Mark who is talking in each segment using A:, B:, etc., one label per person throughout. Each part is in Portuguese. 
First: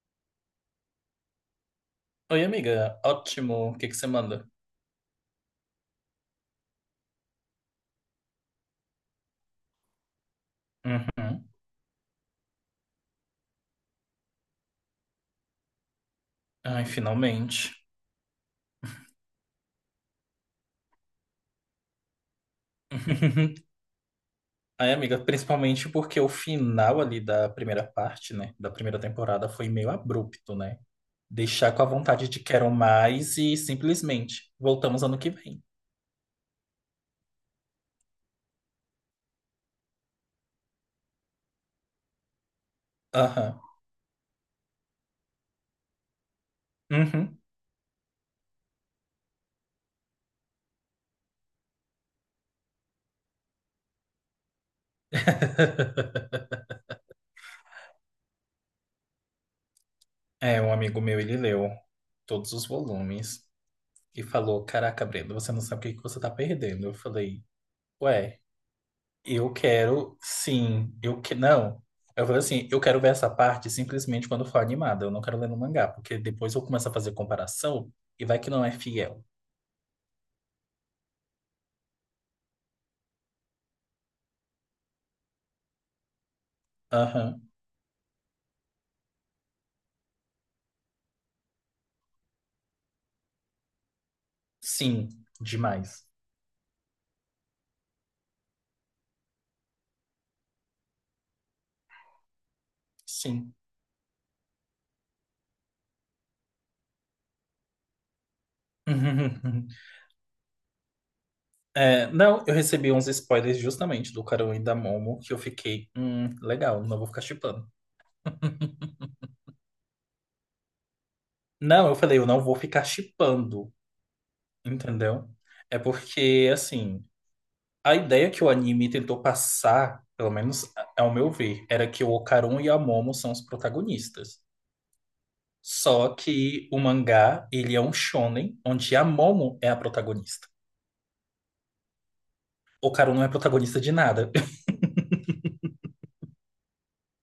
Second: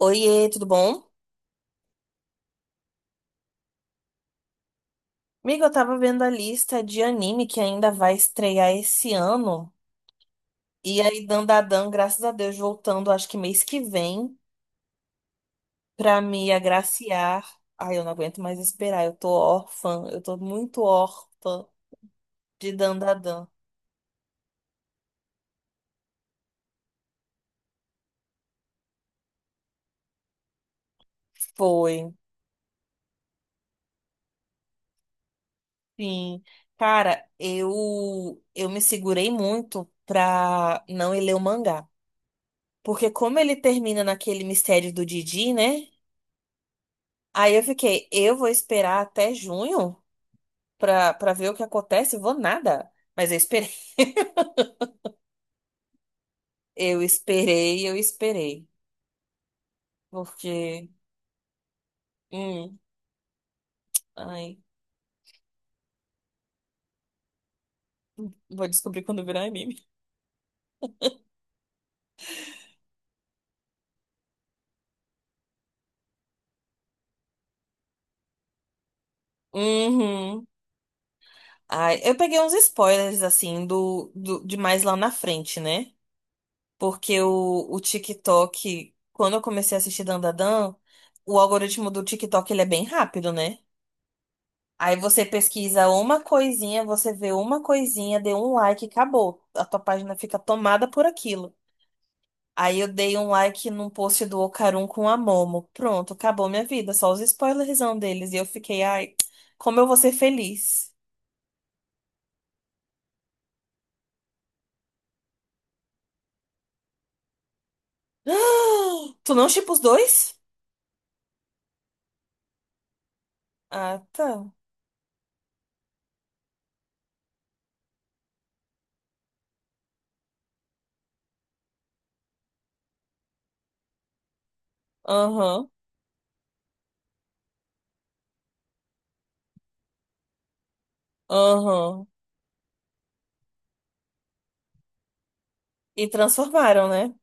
A: Oiê, tudo bom?
B: Oi, amiga. Ótimo. O que que você manda?
A: Amiga, eu tava vendo a lista de anime que ainda vai estrear esse ano. E aí,
B: Uhum.
A: Dandadan, graças a Deus, voltando, acho que mês que vem, pra me
B: Ai,
A: agraciar.
B: finalmente.
A: Ai, eu não aguento mais esperar, eu tô órfã, eu tô muito órfã de Dandadan.
B: Ai, amiga, principalmente porque o final ali da primeira parte, né? Da primeira temporada foi meio abrupto, né? Deixar com a
A: Foi.
B: vontade de quero mais e simplesmente voltamos ano que vem.
A: Sim. Cara, eu me segurei muito pra não ir ler o mangá. Porque como ele
B: Aham.
A: termina naquele mistério do Didi, né?
B: Uhum.
A: Aí eu fiquei, eu vou esperar até junho, pra ver o que acontece, vou nada. Mas eu esperei. Eu esperei, eu esperei.
B: É, um
A: Porque.
B: amigo meu, ele leu todos os
A: Hum,
B: volumes e
A: ai.
B: falou: Caraca, Brenda, você não sabe o que que você tá perdendo. Eu falei: Ué.
A: Vou descobrir quando virar
B: Eu
A: anime.
B: quero, sim. Eu que não. Eu falei assim, eu quero ver essa parte simplesmente quando for animada. Eu não quero ler no mangá, porque depois eu começo a fazer comparação e vai que não é fiel.
A: Uhum. Ai, eu peguei uns spoilers, assim, de mais lá na frente, né? Porque
B: Aham.
A: o TikTok, quando eu comecei a assistir Dandadan, o algoritmo do TikTok, ele é bem rápido, né? Aí
B: Sim,
A: você pesquisa
B: demais.
A: uma coisinha, você vê uma coisinha, deu um like, acabou. A tua página fica tomada por aquilo. Aí eu dei um
B: Sim.
A: like num post do Ocarum com a Momo. Pronto, acabou minha vida. Só os spoilerzão deles. E eu fiquei, ai, como eu vou ser feliz.
B: É, não, eu recebi uns spoilers justamente do Karou e da Momo que eu fiquei, legal, não vou ficar shippando.
A: Tu não shippa os dois?
B: Não, eu falei, eu não vou ficar shippando,
A: Ah, tá.
B: entendeu? É porque, assim, a ideia que o anime tentou passar, pelo menos ao meu ver, era que o Okarun e a Momo são os protagonistas.
A: Aham,
B: Só que o mangá, ele é um shonen onde a Momo é a protagonista.
A: aham.
B: O Okarun não é protagonista de nada.
A: E transformaram, né?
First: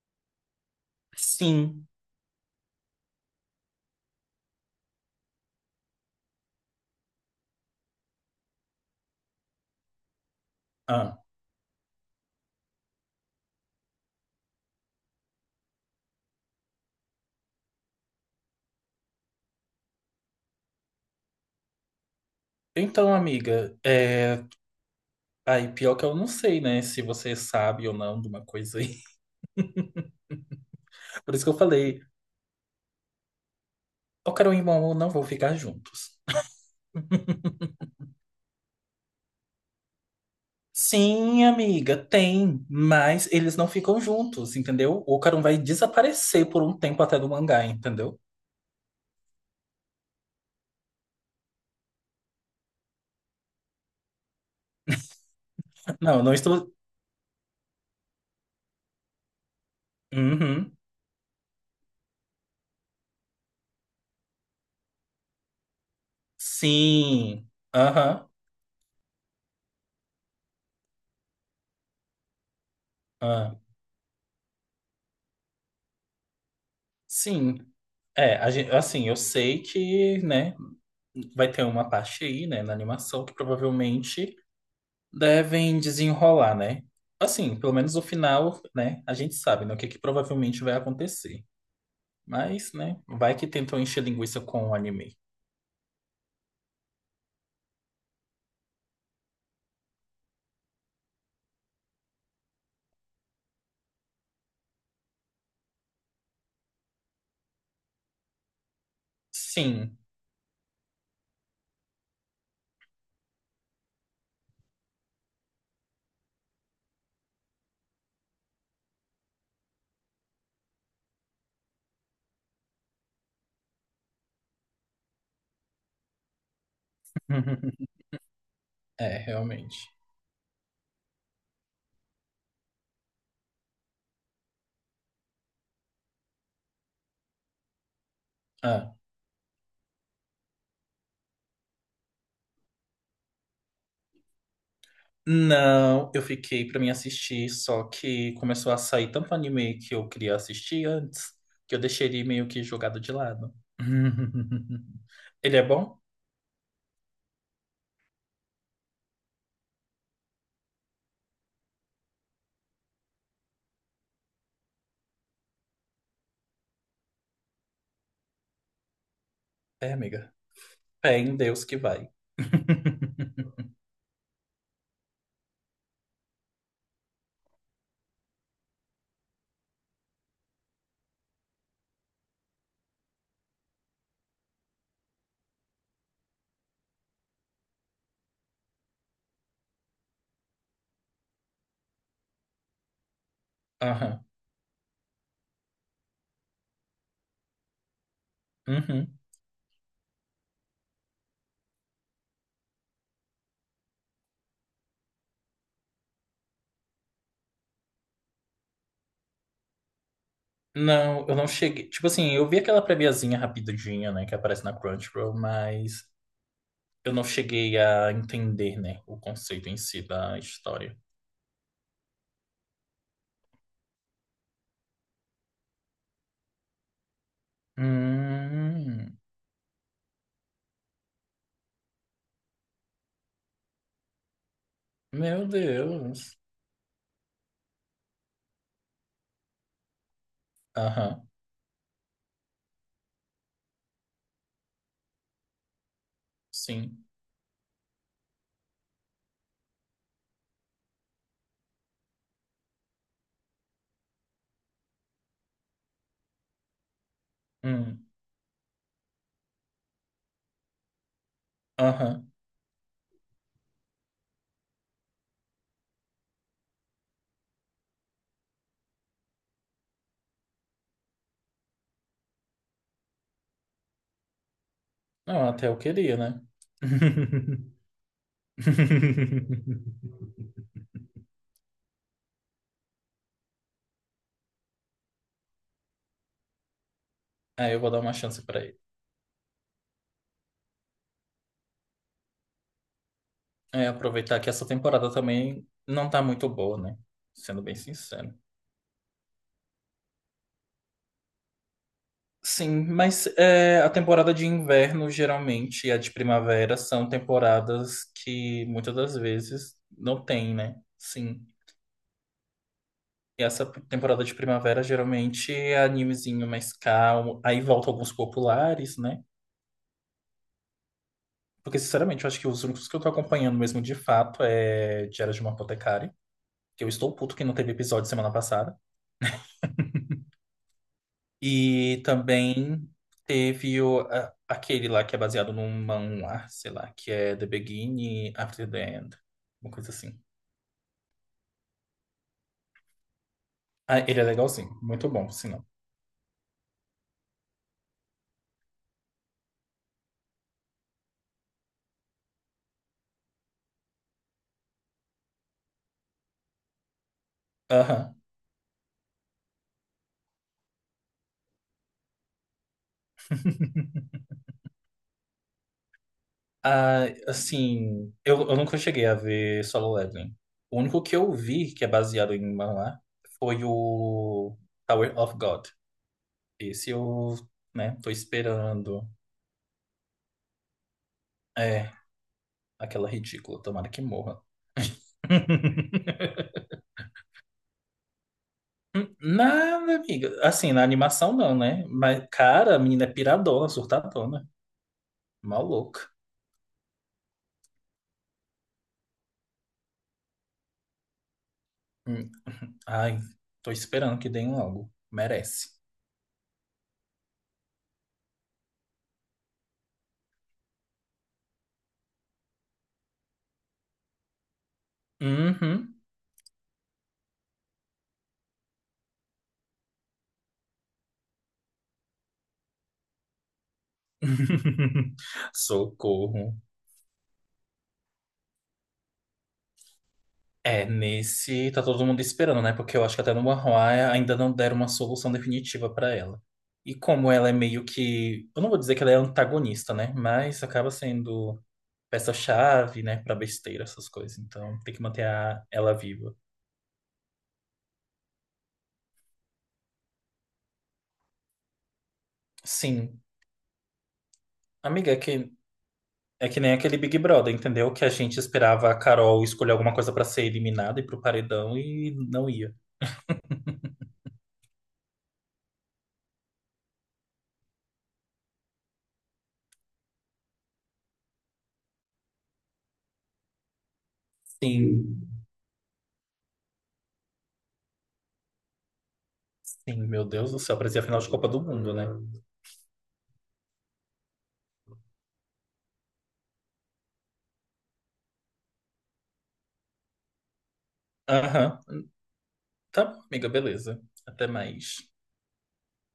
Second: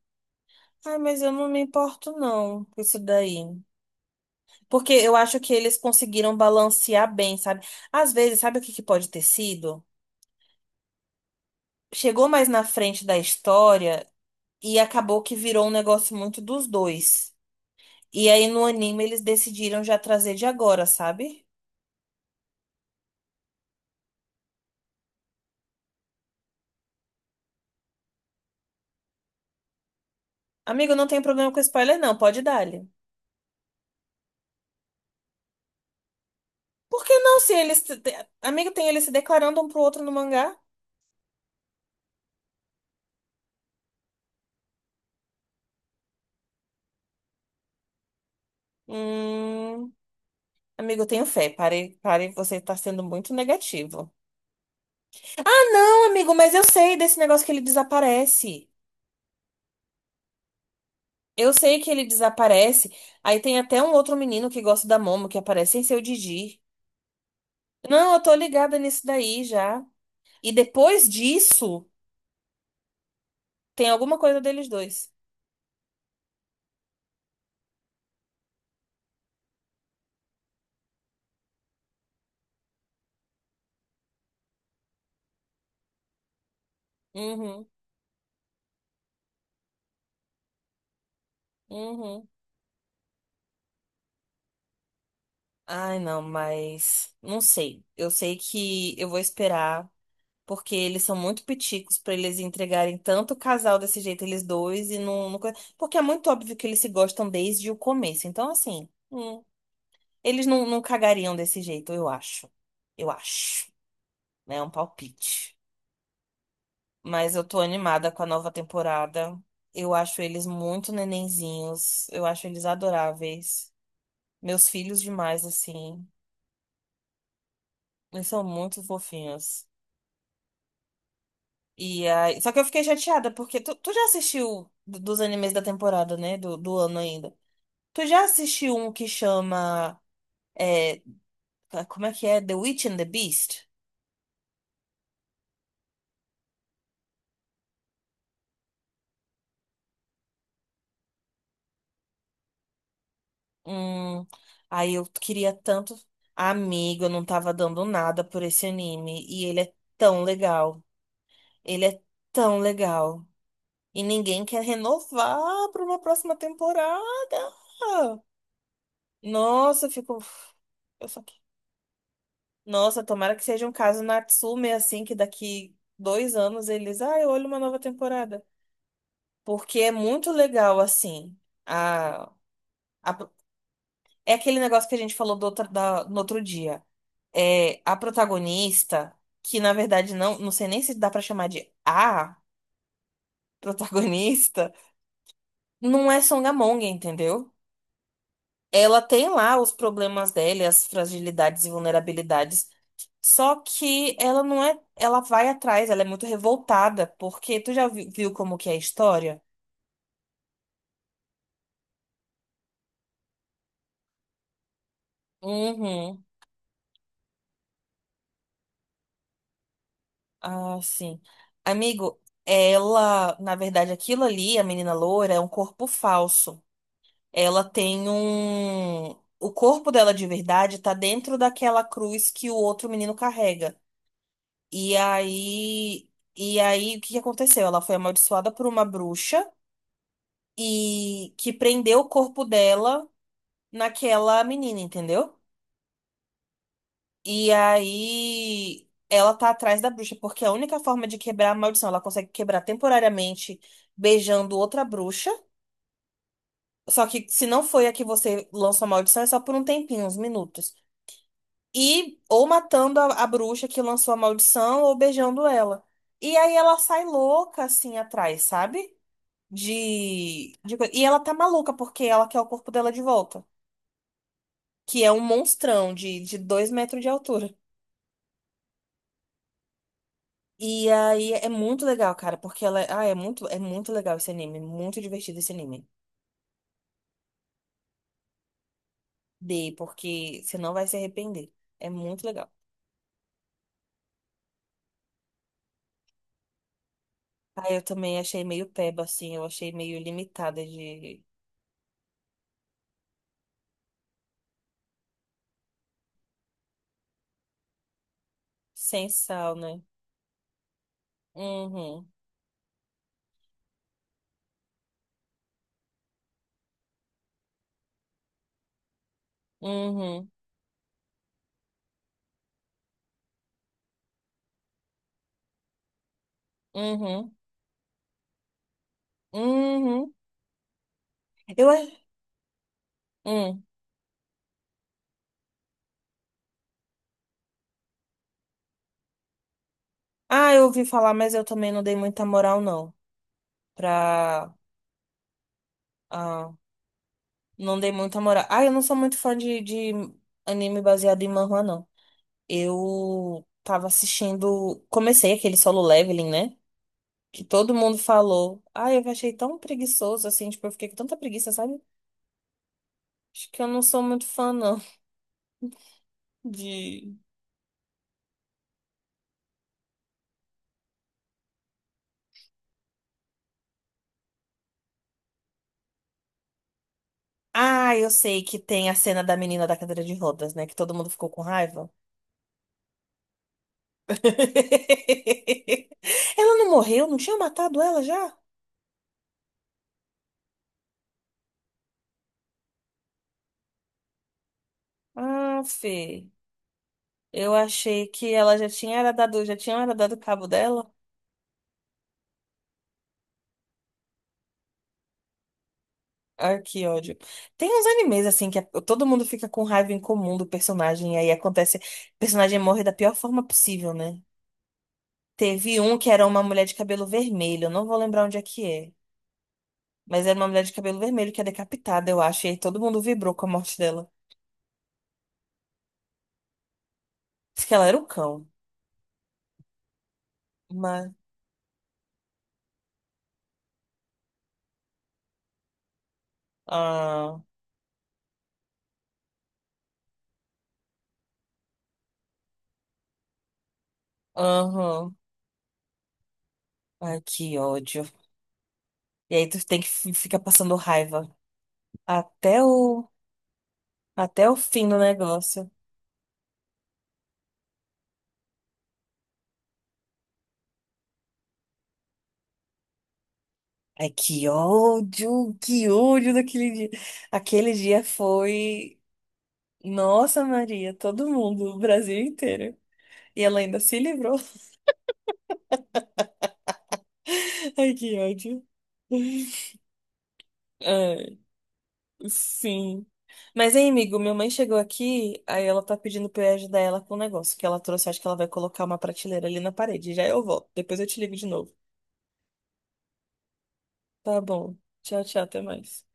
A: Ah, mas eu não me
B: Sim.
A: importo, não, com isso daí. Porque eu acho que eles conseguiram balancear bem, sabe? Às vezes, sabe o que que pode ter sido?
B: Ah.
A: Chegou mais na frente da história e acabou que virou um negócio muito dos dois. E aí no anime eles decidiram já trazer de agora, sabe?
B: Então, amiga, é... aí pior que eu não sei, né, se você sabe ou não de uma coisa aí.
A: Amigo, não tem
B: Por isso
A: problema
B: que eu
A: com spoiler,
B: falei,
A: não, pode dar-lhe.
B: Okarun e Momo não vão ficar juntos.
A: Por que não se eles. Amigo, tem eles se declarando um pro outro no mangá?
B: Sim, amiga, tem, mas eles não ficam juntos, entendeu? O Ocarum vai desaparecer por um tempo até do mangá, entendeu?
A: Hum. Amigo, eu tenho fé. Pare, pare, você tá sendo muito negativo. Ah, não,
B: Não, não
A: amigo, mas eu
B: estou.
A: sei desse negócio que ele desaparece.
B: Uhum.
A: Eu sei que ele desaparece. Aí tem até um outro menino que gosta da Momo que aparece sem ser o Didi.
B: Sim.
A: Não, eu
B: Aham.
A: tô ligada nisso daí já. E depois disso,
B: Ah,
A: tem alguma coisa deles dois.
B: sim. É, assim, eu sei que, né, vai ter uma parte aí, né, na animação que provavelmente devem desenrolar, né? Assim,
A: Uhum.
B: pelo menos o final, né, a gente sabe, né, o que que provavelmente vai acontecer.
A: Uhum.
B: Mas, né, vai que tentam encher linguiça com o anime.
A: Ai, não, mas não sei. Eu sei que eu vou esperar, porque eles são muito piticos pra eles entregarem tanto casal desse jeito, eles dois, e não, não. Porque é muito óbvio que eles se gostam desde o começo. Então, assim,
B: Sim.
A: eles não, não cagariam desse jeito, eu acho. Eu acho. Né? É um palpite. Mas eu tô animada com a nova temporada. Eu acho eles muito nenenzinhos. Eu acho eles adoráveis. Meus filhos demais, assim. Eles são muito
B: É,
A: fofinhos.
B: realmente.
A: E aí, só que eu fiquei chateada, porque tu já assistiu dos animes da temporada, né? Do ano ainda. Tu já assistiu um
B: Ah.
A: que chama. É, como é que é? The Witch and the Beast?
B: Não, eu fiquei pra mim assistir, só que começou a sair tanto anime que eu queria assistir antes, que eu deixei ele meio que jogado de lado.
A: Hum, Aí eu queria
B: Ele é
A: tanto.
B: bom?
A: Amigo, eu não tava dando nada por esse anime. E ele é tão legal. Ele é tão legal. E ninguém quer renovar para uma próxima temporada. Nossa, eu
B: É,
A: fico.
B: amiga.
A: Eu
B: Fé
A: só.
B: em Deus que vai.
A: Nossa, tomara que seja um caso Natsume, assim, que daqui 2 anos eles. Ah, eu olho uma nova temporada. Porque é muito legal, assim. A... a- É aquele negócio que a gente falou no outro dia. É a protagonista, que na verdade não. Não sei nem se dá pra chamar de a
B: Aham.
A: protagonista, não é Songamonga, entendeu? Ela
B: Uhum.
A: tem lá os problemas dela, e as fragilidades e vulnerabilidades. Só que ela não é. Ela vai atrás, ela é muito revoltada, porque tu já viu como que é a história?
B: Não, eu não cheguei. Tipo assim, eu vi aquela préviazinha rapidinha, né, que aparece na Crunchyroll, mas
A: Uhum.
B: eu não cheguei a entender, né, o conceito em si da
A: Ah,
B: história.
A: sim. Amigo, ela, na verdade, aquilo ali, a menina loura, é um corpo falso. Ela tem um.
B: Hum.
A: O corpo dela de verdade tá dentro daquela cruz que o outro menino carrega. E
B: Meu
A: aí.
B: Deus.
A: E aí, o que que aconteceu? Ela foi amaldiçoada por uma bruxa.
B: Aham,
A: e que prendeu o corpo dela naquela menina, entendeu?
B: sim.
A: E aí ela tá atrás da bruxa, porque a única forma de quebrar a maldição, ela consegue quebrar temporariamente beijando outra bruxa. Só que se não foi a que
B: Hum,
A: você lançou a maldição, é só por um tempinho, uns minutos. E
B: aham.
A: ou matando a bruxa que lançou a maldição ou beijando ela. E aí ela sai louca assim atrás, sabe? E ela tá maluca porque ela quer o corpo dela de volta. Que é um
B: Não, até eu
A: monstrão
B: queria,
A: de
B: né?
A: 2 metros de altura. E aí é muito legal, cara, porque ela. Ah, é muito legal esse anime. Muito divertido esse anime.
B: É, eu vou dar uma chance pra ele.
A: Dei, porque você não vai se arrepender. É muito legal.
B: É, aproveitar que essa temporada também não tá muito boa, né? Sendo
A: Ah,
B: bem
A: eu também
B: sincero.
A: achei meio peba, assim. Eu achei meio limitada de.
B: Sim, mas é, a temporada de inverno, geralmente, e a de primavera são temporadas que muitas
A: Sem
B: das
A: sal,
B: vezes
A: né?
B: não tem, né? Sim.
A: Uhum.
B: E essa temporada de primavera geralmente é animezinho mais calmo. Aí volta alguns populares, né?
A: Uhum.
B: Porque, sinceramente, eu acho que os únicos que eu tô acompanhando mesmo de fato é Diário de uma Apotecária, que eu estou puto
A: Uhum.
B: que não teve episódio semana passada.
A: Uhum. Eu. a-
B: E também
A: Hum.
B: teve aquele lá que é baseado num manhwa, sei lá, que é The Beginning After the End, uma coisa assim.
A: Ah, eu ouvi falar, mas eu também não dei muita moral, não.
B: Ah, ele é
A: Pra.
B: legalzinho, muito bom, por sinal.
A: ah, Não dei muita moral. Ah, eu não sou muito fã de anime baseado em manhwa, não. Eu tava assistindo. Comecei aquele Solo Leveling, né? Que todo mundo
B: Aham.
A: falou. Ah, eu achei tão preguiçoso assim. Tipo, eu fiquei com tanta preguiça, sabe? Acho que eu não sou muito fã, não.
B: Ah,
A: De.
B: assim, eu nunca cheguei a ver Solo Leveling. O único que eu vi que é baseado em manhwa foi o Tower of God. Esse eu,
A: Ah,
B: né, tô
A: eu sei que tem a
B: esperando.
A: cena da menina da cadeira de rodas, né? Que todo mundo ficou com raiva.
B: É, aquela ridícula, tomara que morra.
A: Ela não morreu? Não tinha matado ela já?
B: Nada, amiga. Assim, na animação não, né? Mas, cara, a menina é piradona, surtadona,
A: Ah,
B: maluca.
A: Fê. Eu achei que ela já tinha era dado, já tinha era dado cabo dela.
B: Hum. Ai, tô esperando que deem logo. Merece.
A: Ai, que ódio. Tem uns animes assim que todo mundo fica com raiva em comum do personagem e aí acontece, o personagem morre da pior forma possível, né? Teve
B: Uhum.
A: um que era uma mulher de cabelo vermelho, eu não vou lembrar onde é que é, mas era uma mulher de cabelo vermelho que é decapitada, eu acho, e aí todo mundo vibrou com a morte dela.
B: Socorro.
A: Diz que ela era o cão,
B: É,
A: mas
B: nesse tá todo mundo esperando, né? Porque eu acho que até no One ainda não deram uma solução definitiva pra ela. E como
A: ah,
B: ela é meio que, eu não vou dizer que ela é antagonista, né? Mas acaba sendo peça-chave, né, pra besteira essas coisas. Então, tem que
A: aham.
B: ela viva.
A: Ai, que ódio. E aí tu tem que ficar passando raiva até o
B: Sim.
A: Até o fim do
B: Amiga,
A: negócio.
B: é que nem aquele Big Brother, entendeu? Que a gente esperava a Carol escolher alguma coisa pra ser eliminada e pro paredão e não ia.
A: Ai, que ódio daquele dia. Aquele dia foi. Nossa, Maria, todo mundo, o Brasil inteiro. E ela ainda se livrou.
B: Sim.
A: Ai, que ódio.
B: Sim, meu Deus do céu, parecia a final de
A: Ai,
B: Copa do Mundo, né?
A: sim. Mas, hein, amigo, minha mãe chegou aqui, aí ela tá pedindo pra eu ajudar ela com o negócio que ela trouxe. Acho que ela vai colocar uma prateleira ali na parede. Já eu volto. Depois eu te ligo de novo.
B: Aham. Tá bom, amiga, beleza.
A: Tá
B: Até
A: bom.
B: mais.
A: Tchau, tchau, até mais.